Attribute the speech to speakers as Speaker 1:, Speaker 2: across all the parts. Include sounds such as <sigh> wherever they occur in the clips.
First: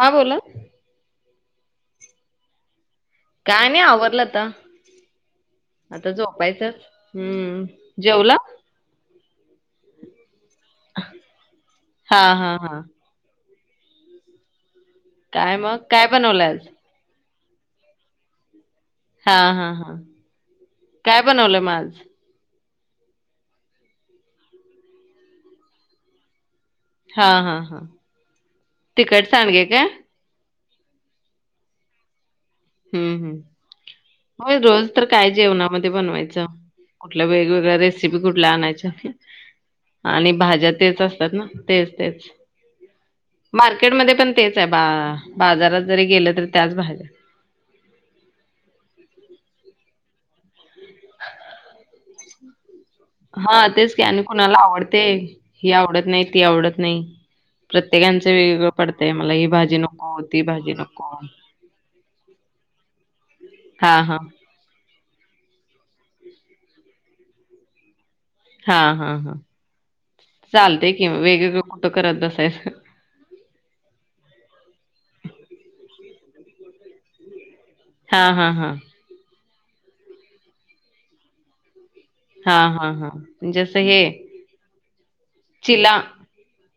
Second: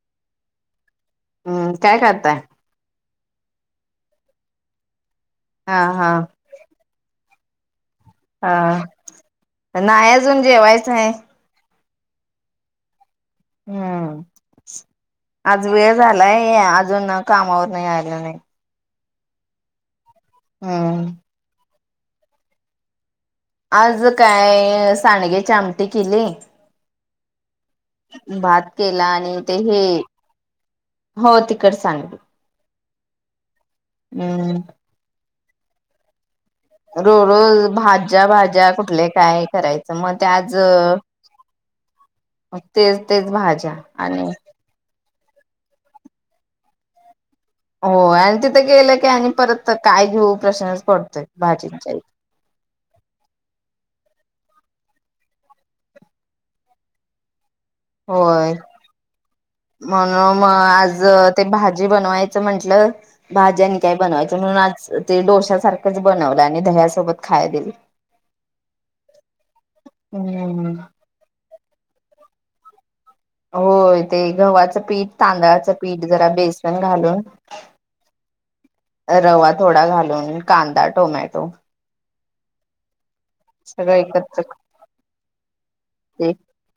Speaker 1: हा बोला...
Speaker 2: हुं काय करताय?
Speaker 1: काय नाही आवरलं आता,
Speaker 2: हा हा
Speaker 1: आता झोपायचं हुं जेवला...
Speaker 2: हा नाही अजून जेवायचं आहे..
Speaker 1: हा हा हा..
Speaker 2: हम्म
Speaker 1: काय
Speaker 2: आज
Speaker 1: मग
Speaker 2: वेळ
Speaker 1: काय बनवलं
Speaker 2: झालाय
Speaker 1: आज
Speaker 2: अजून... कामावरंन यायला नाही...
Speaker 1: हा हा हा
Speaker 2: हम्म
Speaker 1: काय बनवलं मग आज?
Speaker 2: आज काय सांडग्याची आमटी केली
Speaker 1: हा हा हा...
Speaker 2: भात केला
Speaker 1: तिखट
Speaker 2: आणि ते
Speaker 1: सांडगे
Speaker 2: हे
Speaker 1: काय
Speaker 2: हो तिखट सांडगा.....
Speaker 1: हम्म हम् होय रोज तर काय जेवणामध्ये बनवायचं
Speaker 2: रो
Speaker 1: कुठल्या
Speaker 2: रोज
Speaker 1: वेगवेगळ्या रेसिपी
Speaker 2: भाज्या
Speaker 1: कुठल्या
Speaker 2: भाज्या कुठले
Speaker 1: आणायच्या
Speaker 2: काय करायचं मग ते
Speaker 1: आणि
Speaker 2: आज
Speaker 1: भाज्या तेच असतात ना तेच तेच
Speaker 2: तेच तेच भाज्या
Speaker 1: मार्केटमध्येध्ये
Speaker 2: आणि
Speaker 1: पण तेच आहे बा.. बाजारात जरी गेलं तरी त्याच भाज्या..
Speaker 2: हो आणि तिथं गेलं की आणि परत काय... हो काय घेऊ प्रश्नच पडतोय भाजींच्या...
Speaker 1: हा तेच की आणि कुणाला आवडते ही आवडत नाही ती आवडत नाही... प्रत्येकांचं
Speaker 2: होय
Speaker 1: वेगवेगळं पडतय मला ही भाजी नको
Speaker 2: म्हणून
Speaker 1: ती
Speaker 2: मग
Speaker 1: भाजी नको..
Speaker 2: जर भाज्यानी काय
Speaker 1: हा हा
Speaker 2: बनवायचं म्हणून आज... ते डोश्या सारखंच बनवलं आणि दह्यासोबत खाया दिलं..
Speaker 1: हा- हा- हा
Speaker 2: हम्म.
Speaker 1: चालतय कि वेगवेगळ कुठं करत बसायचं..
Speaker 2: होय ते गव्हाचं पीठ तांदळाचं पीठ जरा बेसन घालून...
Speaker 1: हा -हा -हा...
Speaker 2: रवा थोडा घालून कांदा टोमॅटो...
Speaker 1: हा -हा -हा जसं
Speaker 2: सगळं
Speaker 1: हे
Speaker 2: एकत्र
Speaker 1: चिला...
Speaker 2: ते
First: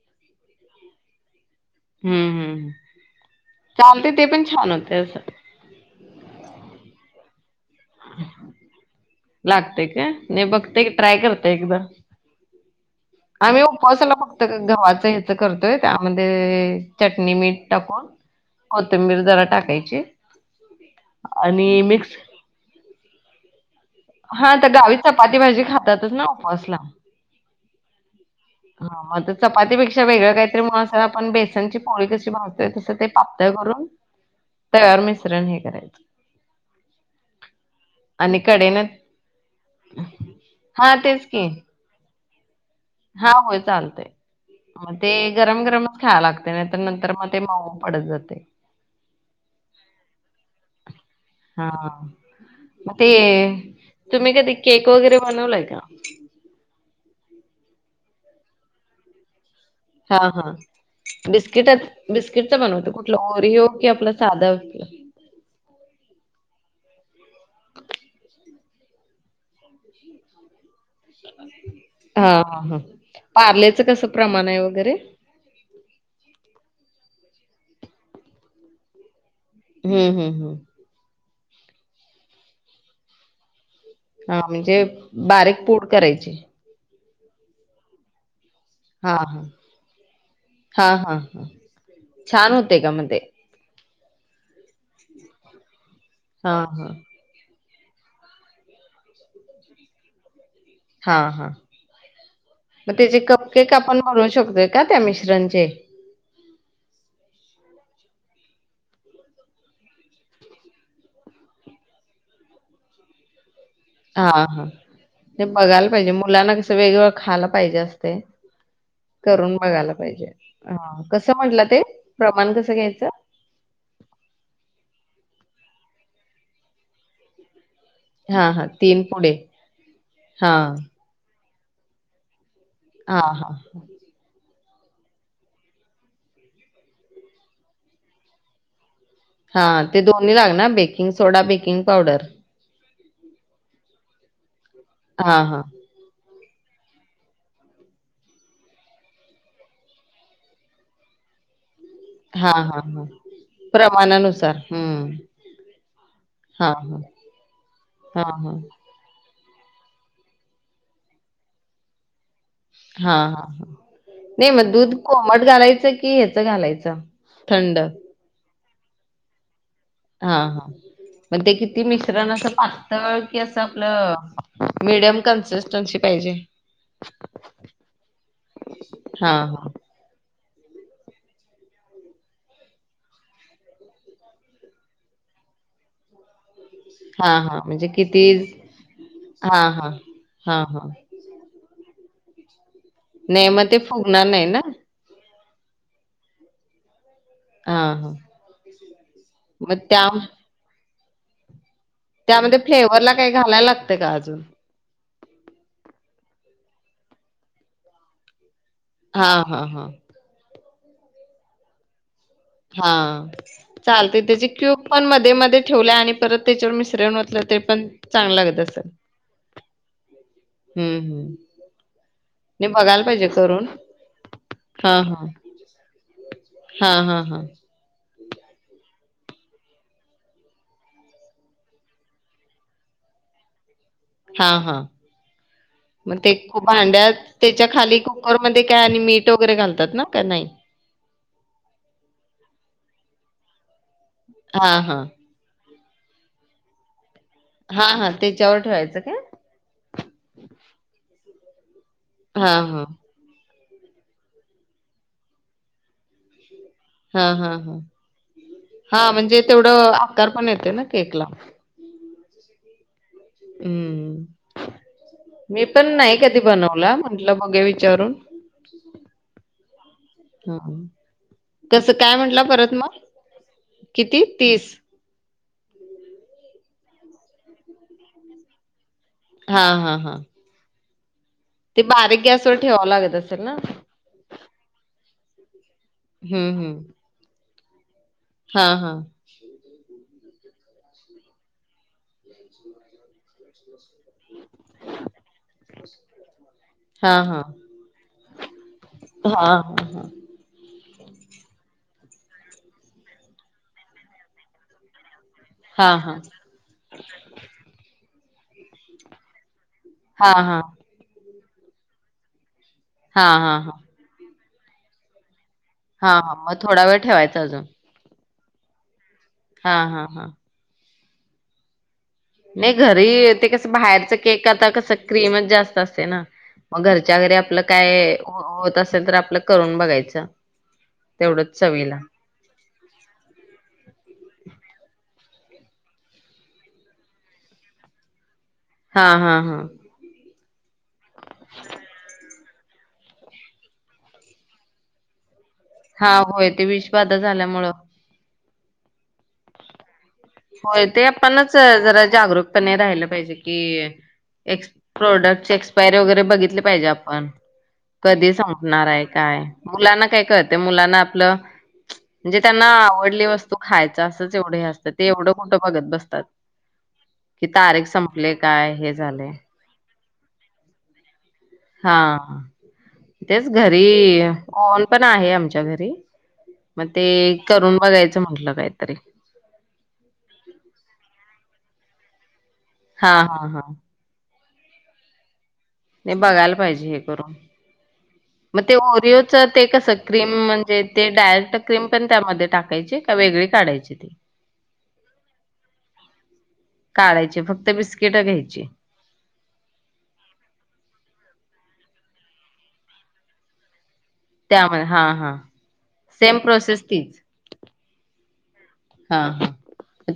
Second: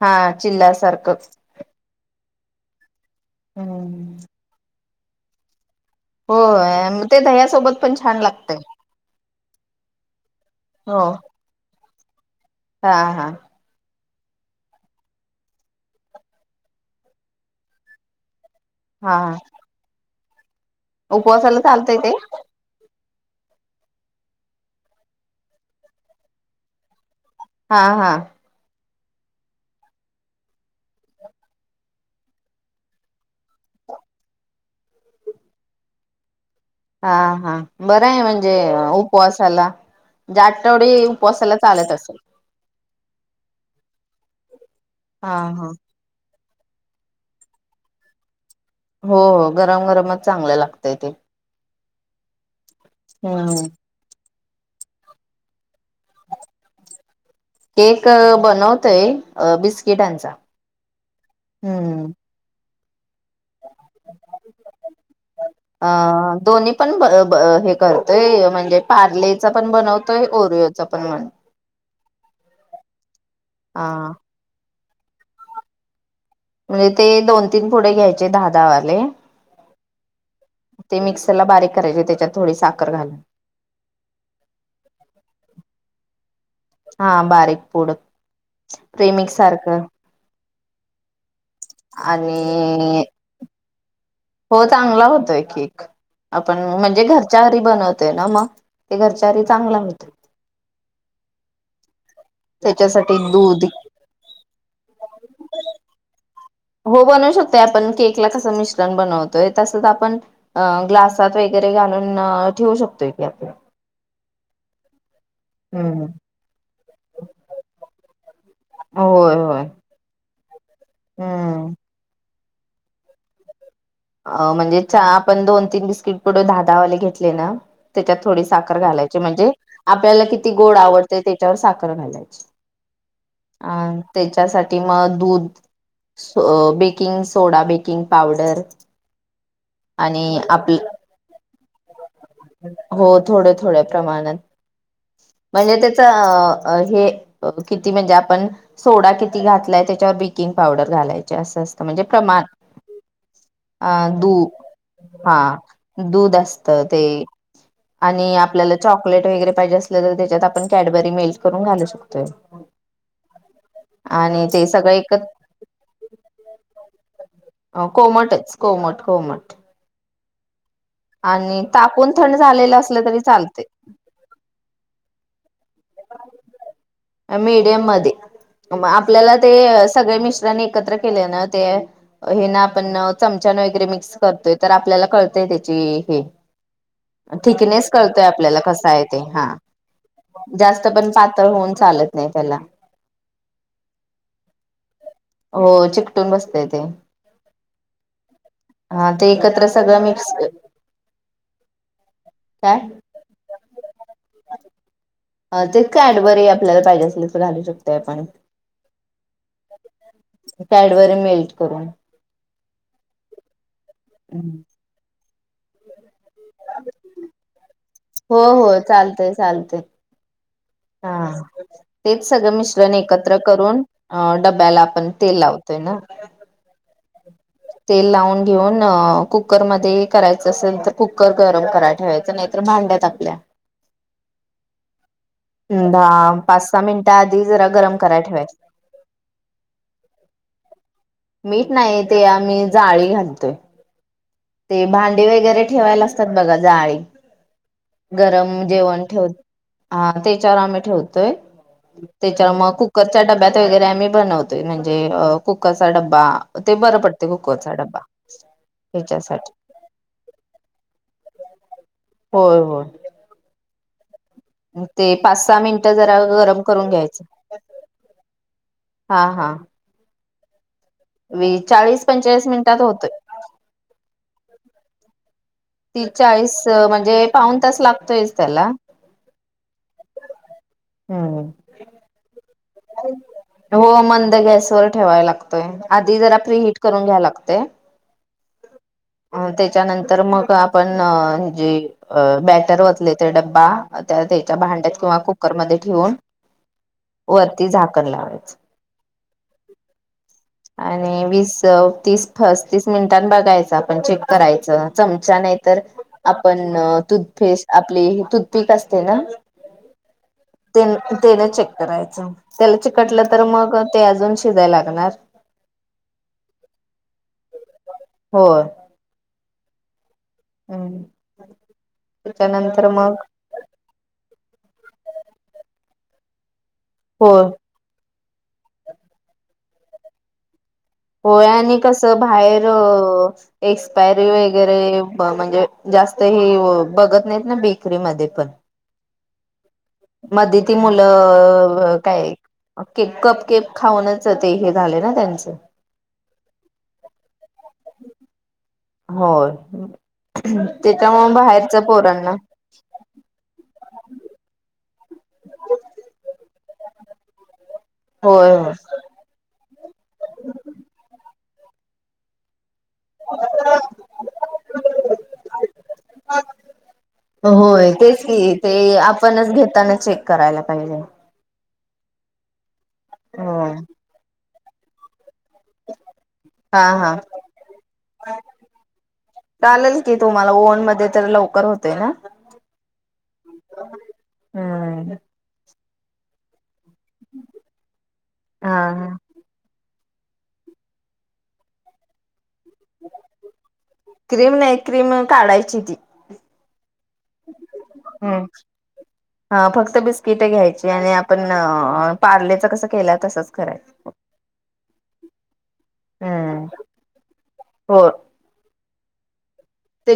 Speaker 2: हा चिल्लासारखंच <inaudible>
Speaker 1: हम्म -हम्म <inaudible> चालते
Speaker 2: हम्म.
Speaker 1: ते पण छान होते अस
Speaker 2: होय ते दयासोबत
Speaker 1: <inaudible> लागतय का नाही बघतेय क
Speaker 2: हो
Speaker 1: ट्राय करते एकदा
Speaker 2: हा हा.
Speaker 1: <inaudible> आम्ही उपासाला फक्त गव्हाच ह्याच करतोय त्यामध्ये चटणी मीठ टाकून
Speaker 2: हा
Speaker 1: कोथिंबीर जरा टाकायची
Speaker 2: उपवासाला
Speaker 1: आणि
Speaker 2: चालतय ते
Speaker 1: मिक्स
Speaker 2: <inaudible>
Speaker 1: हा तर गावी चपाती भाजी खातातच ना उपसला
Speaker 2: हा- हा
Speaker 1: हा मग चपातीपेक्षा वेगळं काहीतरी मसाला असं आपण बेसनची पोळी कशी भाजतोय तसं ते पातळ करुन <inaudible> तयार मिश्रण हे करायचं
Speaker 2: हा- हा बरं आहे
Speaker 1: आणि
Speaker 2: म्हणजे
Speaker 1: कडेनं
Speaker 2: उपवासाला ज आठवडी उपवासाला चालत असेल
Speaker 1: हा होय चालतय मग ते
Speaker 2: हा
Speaker 1: गरम
Speaker 2: हा.
Speaker 1: गरमच खा लागतय नंतर मग ते माऊ पडत जातय
Speaker 2: हो- हो गरम गरमच चांगलं लागतय ते
Speaker 1: हां, ते
Speaker 2: हम्म.
Speaker 1: तुम्ही कधी केक वगैरे बनवलाय का?
Speaker 2: केक बनवताय अ बिस्किटांचा
Speaker 1: हां, हां.
Speaker 2: <inaudible> हम्म
Speaker 1: ्ओलोरी हो कि आपल साध बिस्किट
Speaker 2: अ दोन्ही पण <inaudible> हे करतोय म्हणजे पार्लेचा पण बनवतोय ओर
Speaker 1: <inaudible> हा ह पारलेच कस
Speaker 2: हा
Speaker 1: प्रमाण आहे वगैरे
Speaker 2: म्हणजे ते दोन तीन पुढे घ्यायचे दहा -दहा वाले
Speaker 1: हम् हम्
Speaker 2: ते मिक्सरला बारीक करायचे त्याच्यात थोडी साखर घालून
Speaker 1: हा म्हणजे बारीक पोड करायची
Speaker 2: हा <inaudible> बारीक पुड
Speaker 1: हा
Speaker 2: प्रेमिक
Speaker 1: हा
Speaker 2: सारखं
Speaker 1: हा -हा- हा छान होतय का
Speaker 2: आणि
Speaker 1: मग ते
Speaker 2: हो चांगला होतोय केक
Speaker 1: हा
Speaker 2: आपण
Speaker 1: हा
Speaker 2: म्हणजे घरच्या हरी बनवते ना मग ते घरच्या घरी चांगला होत
Speaker 1: हा -हा मग
Speaker 2: त्याच्यासाठी
Speaker 1: त्याचे
Speaker 2: दूध
Speaker 1: कपकेक आपण बनवु शकतो का त्या मिश्रणचे
Speaker 2: हो बनवू शकतोय आपण केकला कस मिश्रण बनवतोय तसच आपण ग्लासात वैगर ून ठेवू शकतोय की आपण
Speaker 1: हा हा ते बघायला
Speaker 2: हम्म
Speaker 1: पाहिजे मुलांना कसं वेगवेगळं खायला पाहिजे असते
Speaker 2: होय
Speaker 1: करून
Speaker 2: होय
Speaker 1: बघायला पाहिजे हा कसं म्हटलं
Speaker 2: हम्म
Speaker 1: ते प्रमाण कसं घ्यायचं
Speaker 2: अ म्हणजे आपण दोन तीन बिस्किट पुढे धादाावाले घेतले ना त्याच्यात थोडी
Speaker 1: हा हा
Speaker 2: साखर
Speaker 1: तीन
Speaker 2: घालायची
Speaker 1: पुढे
Speaker 2: म्हणजे आपल्याला
Speaker 1: हा
Speaker 2: किती गोड आवडते त्याच्यावर साखर घालायची
Speaker 1: हा हा
Speaker 2: अं त्याच्यासाठी म दूध बेकिंग सोडा बेकिंग पावडर
Speaker 1: हा ते दोन्ही
Speaker 2: आणि
Speaker 1: लागणार
Speaker 2: आपल
Speaker 1: बेकिंग सोडा बेकिंग पावडर
Speaker 2: हो थोड्या थोड्या प्रमाणात
Speaker 1: हा हा
Speaker 2: म्हणजे त्याच हे किती म्हणजे आपण सोडा किती घातलाय त्याच्यावर बेकिंग पावडर घालायचे असं
Speaker 1: हा हा हा
Speaker 2: अं दू
Speaker 1: प्रमाणानुसार हम्म
Speaker 2: हा दूध असत
Speaker 1: हा हा
Speaker 2: ते
Speaker 1: हा
Speaker 2: आणि
Speaker 1: हा
Speaker 2: आपल्याला चॉकलेट वगैरे पाहिजे असलं तर त्याच्यात आपण कॅडबरी मेल्ट करून घालू शकतोय
Speaker 1: हा हा ह
Speaker 2: आणि
Speaker 1: नाही
Speaker 2: ते
Speaker 1: मग
Speaker 2: सगळं
Speaker 1: दूध
Speaker 2: एकत
Speaker 1: कोमट घालायचं की ह्याचं घालायचं थंड
Speaker 2: अ कोमटच कोमट कोमट
Speaker 1: हा हा मग
Speaker 2: आणि
Speaker 1: किती
Speaker 2: तापून
Speaker 1: मिश्रण
Speaker 2: थंड
Speaker 1: अस
Speaker 2: झालेलं असलं
Speaker 1: पातळ
Speaker 2: तरी
Speaker 1: कि अस
Speaker 2: चालते
Speaker 1: आपलं मिडयम
Speaker 2: मीडियम मध्ये
Speaker 1: हा
Speaker 2: आपल्याला
Speaker 1: हा
Speaker 2: ते सगळे मि एकत्र के ते आपण चमचा वगैरे मिक्स करतोय तर आपल्याला कळ त्याची हे
Speaker 1: हा हा म्हणजे
Speaker 2: थीकनेस कळतोय
Speaker 1: किती
Speaker 2: आपल्याला कस आहे ते हा
Speaker 1: हा
Speaker 2: जास्त
Speaker 1: हा
Speaker 2: पण पातळ होऊन चालत नाही त्याला
Speaker 1: नाही मग ते फुगणार नाही ना
Speaker 2: हो चिकटून बसतेय ते
Speaker 1: हा हा
Speaker 2: <unintelligible> हा ते एकत्र
Speaker 1: मग
Speaker 2: सगळं
Speaker 1: त्या
Speaker 2: मिक्स
Speaker 1: त्यामध्ये
Speaker 2: काय
Speaker 1: फ्लेवरला काही घालायला लागत का अजून
Speaker 2: ते कॅडबरी आपल्याला पाहिजे असेल तर घालू शकतय आपण
Speaker 1: हा हा हा
Speaker 2: कॅडबरी मेल्ट करून
Speaker 1: हा चालते त्याची क्यूब पण मध्ये मध्ये ठेवले आणि परत त्याच्यावर मिश्रण ओतलं ते पण चांगल
Speaker 2: हो
Speaker 1: लागत
Speaker 2: हो
Speaker 1: असल
Speaker 2: चालतय चालतय हा ते सगळं
Speaker 1: नाही
Speaker 2: मिश्रण
Speaker 1: बघायला पाहिजे
Speaker 2: एकत्र करून डब्याला
Speaker 1: हा
Speaker 2: आपण
Speaker 1: हा
Speaker 2: तेल लावतोय ना
Speaker 1: हा हा हा
Speaker 2: ते लावून घेऊन कुकर मध्ये करायचं असेल तर कुकर गरम कराय ठेवायच नाहीर भांड्या टाकल्या
Speaker 1: हा हा मग ते
Speaker 2: दहा
Speaker 1: एक
Speaker 2: पाच सहा मिनिटं
Speaker 1: भांड्यात
Speaker 2: आधी
Speaker 1: त्याच्या
Speaker 2: जरा गरम
Speaker 1: खाली
Speaker 2: करायला ठेवायच
Speaker 1: कुकरमध्येध्ये काय आणि मीठ वगैरे घालतात ना काय नाही नाही
Speaker 2: मीठ नाही ते आम्ही जाळी घालतोय
Speaker 1: हा
Speaker 2: ते
Speaker 1: हा
Speaker 2: भांडी वगैरे ठेवायला असतात बघ जाळी
Speaker 1: हा हा त्याच्यावर
Speaker 2: गरम
Speaker 1: ठेवायचं
Speaker 2: जेवण
Speaker 1: काय
Speaker 2: ठेव हा त्याच्यावर आम्ही ठेवतोय त्याच्या
Speaker 1: हा
Speaker 2: मग
Speaker 1: हा
Speaker 2: कुकरच्या डब्या वगैरे आम्ही बनवतोय म्हणजे कुकरचा डब्बा ते बरं पडते
Speaker 1: हा हा
Speaker 2: कुकरचा
Speaker 1: हा
Speaker 2: डब्बा
Speaker 1: हा म्हणजे
Speaker 2: ह्याच्यासाठी
Speaker 1: तेवढं आकार पण येतोय ना केकला
Speaker 2: होय होय
Speaker 1: हम्म
Speaker 2: ते पाच सहा
Speaker 1: मी
Speaker 2: मिनिट
Speaker 1: पण नाही
Speaker 2: जरा
Speaker 1: कधी
Speaker 2: गरम करून
Speaker 1: बनवला म्हंटलं
Speaker 2: घ्यायचं
Speaker 1: बघे विचारून
Speaker 2: हा हा
Speaker 1: ह
Speaker 2: वी
Speaker 1: कस
Speaker 2: चाळीस
Speaker 1: काय
Speaker 2: पंचेचाळीस
Speaker 1: म्हटलं परत
Speaker 2: मिनिटात
Speaker 1: मग
Speaker 2: होतोय.
Speaker 1: किती तीस
Speaker 2: ती चाळीस म्हणजे पाऊन तास लागतोयच त्याला
Speaker 1: हा हा हा
Speaker 2: हम्म.
Speaker 1: ते बारीक गॅस
Speaker 2: हो मंद गॅसवर ठेवाय लागत आधी जरा प्री हिट करून घ्या लागतय
Speaker 1: हा हा
Speaker 2: अ त्याच्यानंतर मग आपण जे बॅटर वतले ते डब्बा त्या त्याच्या भांड्यात किंवा कुकरमध्ये ठेवून वरती झाकण लावायचं
Speaker 1: हा हा
Speaker 2: आणि वीस तीस पस्तीस मिनिटां बघायचं आपण चेक करायचं चम चमचा नाही
Speaker 1: हां, हां.
Speaker 2: तरआपण तुथपेस् आपली तूथपीक असते ना
Speaker 1: हा हा
Speaker 2: ते तेन चेक करायचं त्याला चिकटलं
Speaker 1: हां,
Speaker 2: तर
Speaker 1: हां,
Speaker 2: मग
Speaker 1: हां.
Speaker 2: ते अजून शिजायला लागणार
Speaker 1: हा हा मग थोडा वेळ ठेवायचा अजून
Speaker 2: होय
Speaker 1: हा हा हा.
Speaker 2: आणि
Speaker 1: नाही घरी ते कस बाहेरच केक आता कस क्रीमच जास्त असतय ना. मग घरच्या घरीे
Speaker 2: होय
Speaker 1: आपलं काय होत असेल तर आपलं करून बघायचं.
Speaker 2: होय
Speaker 1: तेवढंच
Speaker 2: आणि
Speaker 1: चवीला.
Speaker 2: कस बाहेर एक्सपायरी वगैरे म्हणजे जास्त हे बघत नाहीत ना बेकरीमध्ये पण
Speaker 1: हा हा हा.
Speaker 2: मध्ये ती मुलं काय केक कप केप खाऊनच ते हे झाले ना त्यांच.
Speaker 1: हा. होय ते विष बाधा झाल्यामुळं.
Speaker 2: होय.
Speaker 1: होय. ते
Speaker 2: त्याच्यामुळे
Speaker 1: आपणच
Speaker 2: बाहेरच
Speaker 1: जरा
Speaker 2: पोरांना
Speaker 1: जागरूकपणे राहिलं पाहिजे की प्रोडक्टची एक्सपायरी वगैरे बघितली पाहिजे आपण. कधी
Speaker 2: होय
Speaker 1: संपणार
Speaker 2: होय
Speaker 1: आहे, काय मुलांना काय कळतय मुलांना आपलं म्हणजे त्यांना आवडली वस्तू खायच असच एवढे असतं ते एवढं कोठं बघत बसतात? कि तारीख
Speaker 2: होय. तेच
Speaker 1: संपले
Speaker 2: की ते
Speaker 1: काय हे झाले
Speaker 2: आपणच घेताना चेक करायला पाहिजे.
Speaker 1: हा. तेच
Speaker 2: हो
Speaker 1: घरी ओवन पण आहे आमच्या घरी. मग
Speaker 2: हा
Speaker 1: ते
Speaker 2: हा
Speaker 1: करून बघायचं म्हटलं काहीतरी
Speaker 2: चालेल की तुम्हाला ओव न मध्ये तर लवकर होतय ना?
Speaker 1: हा हा हा.
Speaker 2: हम्म.
Speaker 1: नाही बघायला पाहिजे हे करून मग ते
Speaker 2: हा
Speaker 1: ओरिओचं ते कसं क्रीम म्हणजे ते डायरेक्ट क्रीम पण त्यामध्ये टाक टाकायची का वेगळे काढायची ती?
Speaker 2: क्रीम नाही क्रीम काढायची ती.
Speaker 1: काढायचे फक्त बिस्किट घ्यायची.
Speaker 2: ह फक्त बिस्किट घ्यायची आणि आपण पार्लेच कसं केलं तसच करायच.
Speaker 1: त्यामध्ये हा हा सेम
Speaker 2: हम्म.
Speaker 1: प्रोसेस तीच.
Speaker 2: हो
Speaker 1: हा हा.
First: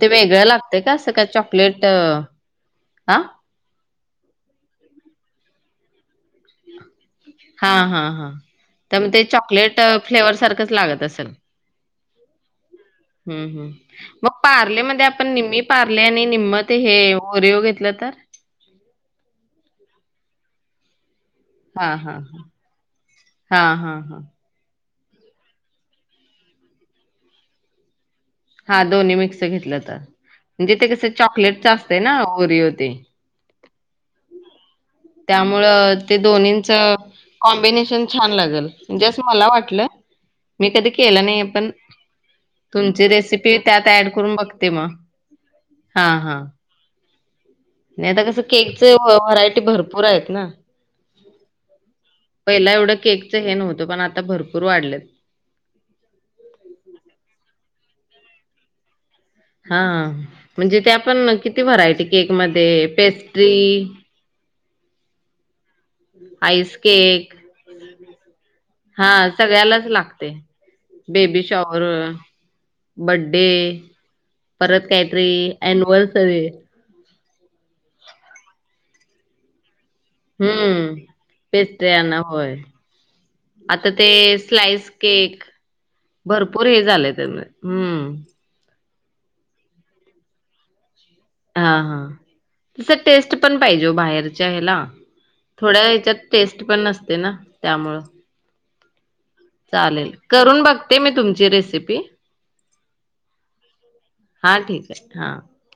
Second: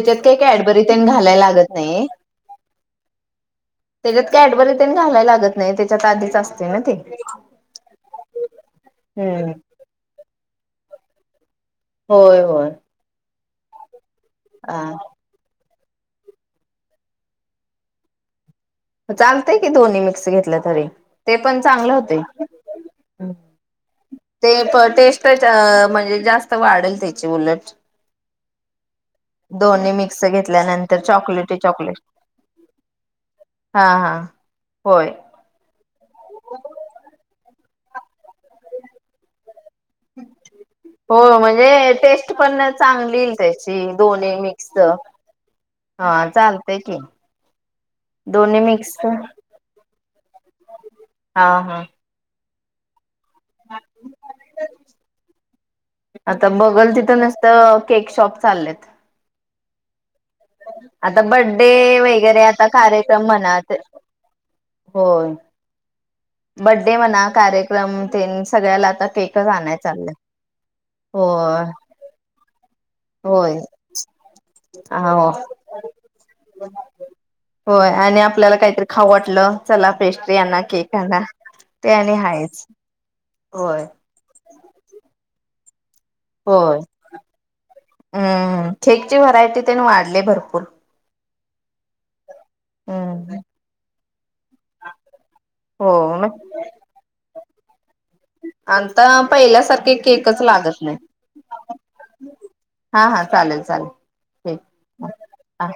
Speaker 1: ते
Speaker 2: काही
Speaker 1: वेगळं लागतय
Speaker 2: कॅडबरी
Speaker 1: का
Speaker 2: तेन
Speaker 1: असं का
Speaker 2: घालायला लागत
Speaker 1: चॉकलेट
Speaker 2: नाही.
Speaker 1: ह
Speaker 2: त्याच्यात कॅडबरी तेन घालाय लागत नाही त्याच्यात आधीच असते ना ते.
Speaker 1: हा हा हा. मग ते
Speaker 2: हम्म.
Speaker 1: चॉकलेट फ्लेवर सारख लागत असेल.
Speaker 2: होय होय.
Speaker 1: हम्म हं मग
Speaker 2: हा
Speaker 1: पार्लेमध्ये आपण निम्मी पारले आणि निम्म ते हे ओरीओ घेतलं तर?
Speaker 2: चालतंय की दोन्ही मिक्स घेतलं तरी. ते पण चांगले
Speaker 1: हा हा
Speaker 2: होते,
Speaker 1: हा हा हा हा
Speaker 2: ते पण टेस्टच म्हणजे जास्त वाढेल त्याची उलट.
Speaker 1: हा दोन्ही मिक्स घेतलं
Speaker 2: दोन्ही
Speaker 1: तर.
Speaker 2: मिक्स
Speaker 1: म्हणजे ते
Speaker 2: घेतल्यानंतर
Speaker 1: कसं
Speaker 2: चॉकलेटी
Speaker 1: चॉकलेटचं असते
Speaker 2: चॉकलेट
Speaker 1: ना, ओरीओ ते.
Speaker 2: हा हा. होय
Speaker 1: त्यामुळं ते दोन्हींच कॉम्बिनेश छान लागलं, म्हणजे असं मला वाटलं. मी कधी
Speaker 2: हो
Speaker 1: केलं नाही पण
Speaker 2: म्हणजे टेस्ट पण
Speaker 1: तुमची
Speaker 2: चांगली
Speaker 1: रेसिपी त्यात
Speaker 2: त्याची
Speaker 1: ऍड
Speaker 2: दोन्ही
Speaker 1: करून बघते
Speaker 2: मिक्स.
Speaker 1: मग
Speaker 2: हा चालतंय की.
Speaker 1: नाही आता कसं
Speaker 2: दोन्ही
Speaker 1: केकचं
Speaker 2: मिक्स
Speaker 1: व्ह व्हरायटी भरपूर हायेत.
Speaker 2: हा हा.
Speaker 1: पहिला एवढं केक ते हे नव्हत, पण आता भरपूर वाढलायत.
Speaker 2: आता बघल तिथं नुसतं केक शॉप चाललेत.
Speaker 1: हां म्हणजे ते
Speaker 2: आता
Speaker 1: आपण किती
Speaker 2: बड्डे
Speaker 1: व्हरायटी
Speaker 2: वगैरे आता
Speaker 1: केकमध्ये,
Speaker 2: कार्यक्रम
Speaker 1: पेस्ट्री
Speaker 2: म्हणा होय.
Speaker 1: आईस
Speaker 2: बड्डे म्हणा,
Speaker 1: केक
Speaker 2: कार्यक्रम तेनच सगळ्याला आता
Speaker 1: हा
Speaker 2: केकच आणायला
Speaker 1: सगळ्यालाच
Speaker 2: चाललंय,
Speaker 1: लागते बेबी
Speaker 2: होय
Speaker 1: शॉवर बर्थडे
Speaker 2: होय
Speaker 1: परत
Speaker 2: आंव
Speaker 1: काहीतरी अॅनिव्हर्सरी
Speaker 2: होय आणि आपल्याला काहीतरी खाऊ वाटलं चला. पेस्ट्री आणा, केक
Speaker 1: हम्म.
Speaker 2: आणा, ते आणि
Speaker 1: पेस्ट्र्यांना होय.
Speaker 2: हायचं.
Speaker 1: आता ते स्लाइस केक. भरपूर
Speaker 2: होय
Speaker 1: हे झालंय तेज हम्म.
Speaker 2: खेकची व्हरायटी, त्यांनी वाढले भरपूर.
Speaker 1: हां हां तसं टेस्ट
Speaker 2: हम्म
Speaker 1: पण पाहिजे हो बाहेरच्या ह्याला. थोड्या
Speaker 2: हो
Speaker 1: ह्याच्यात
Speaker 2: मग
Speaker 1: टेस्ट पण नसते ना त्यामुळं.
Speaker 2: अं पहिल्यासारखे
Speaker 1: चालेल.
Speaker 2: केकच
Speaker 1: करून
Speaker 2: लागत नाय.
Speaker 1: बघते मी तुमची रेसिपी.
Speaker 2: हां हां चालेल चालेल हे
Speaker 1: हां ठीक
Speaker 2: हं
Speaker 1: आहे. हां.
Speaker 2: आ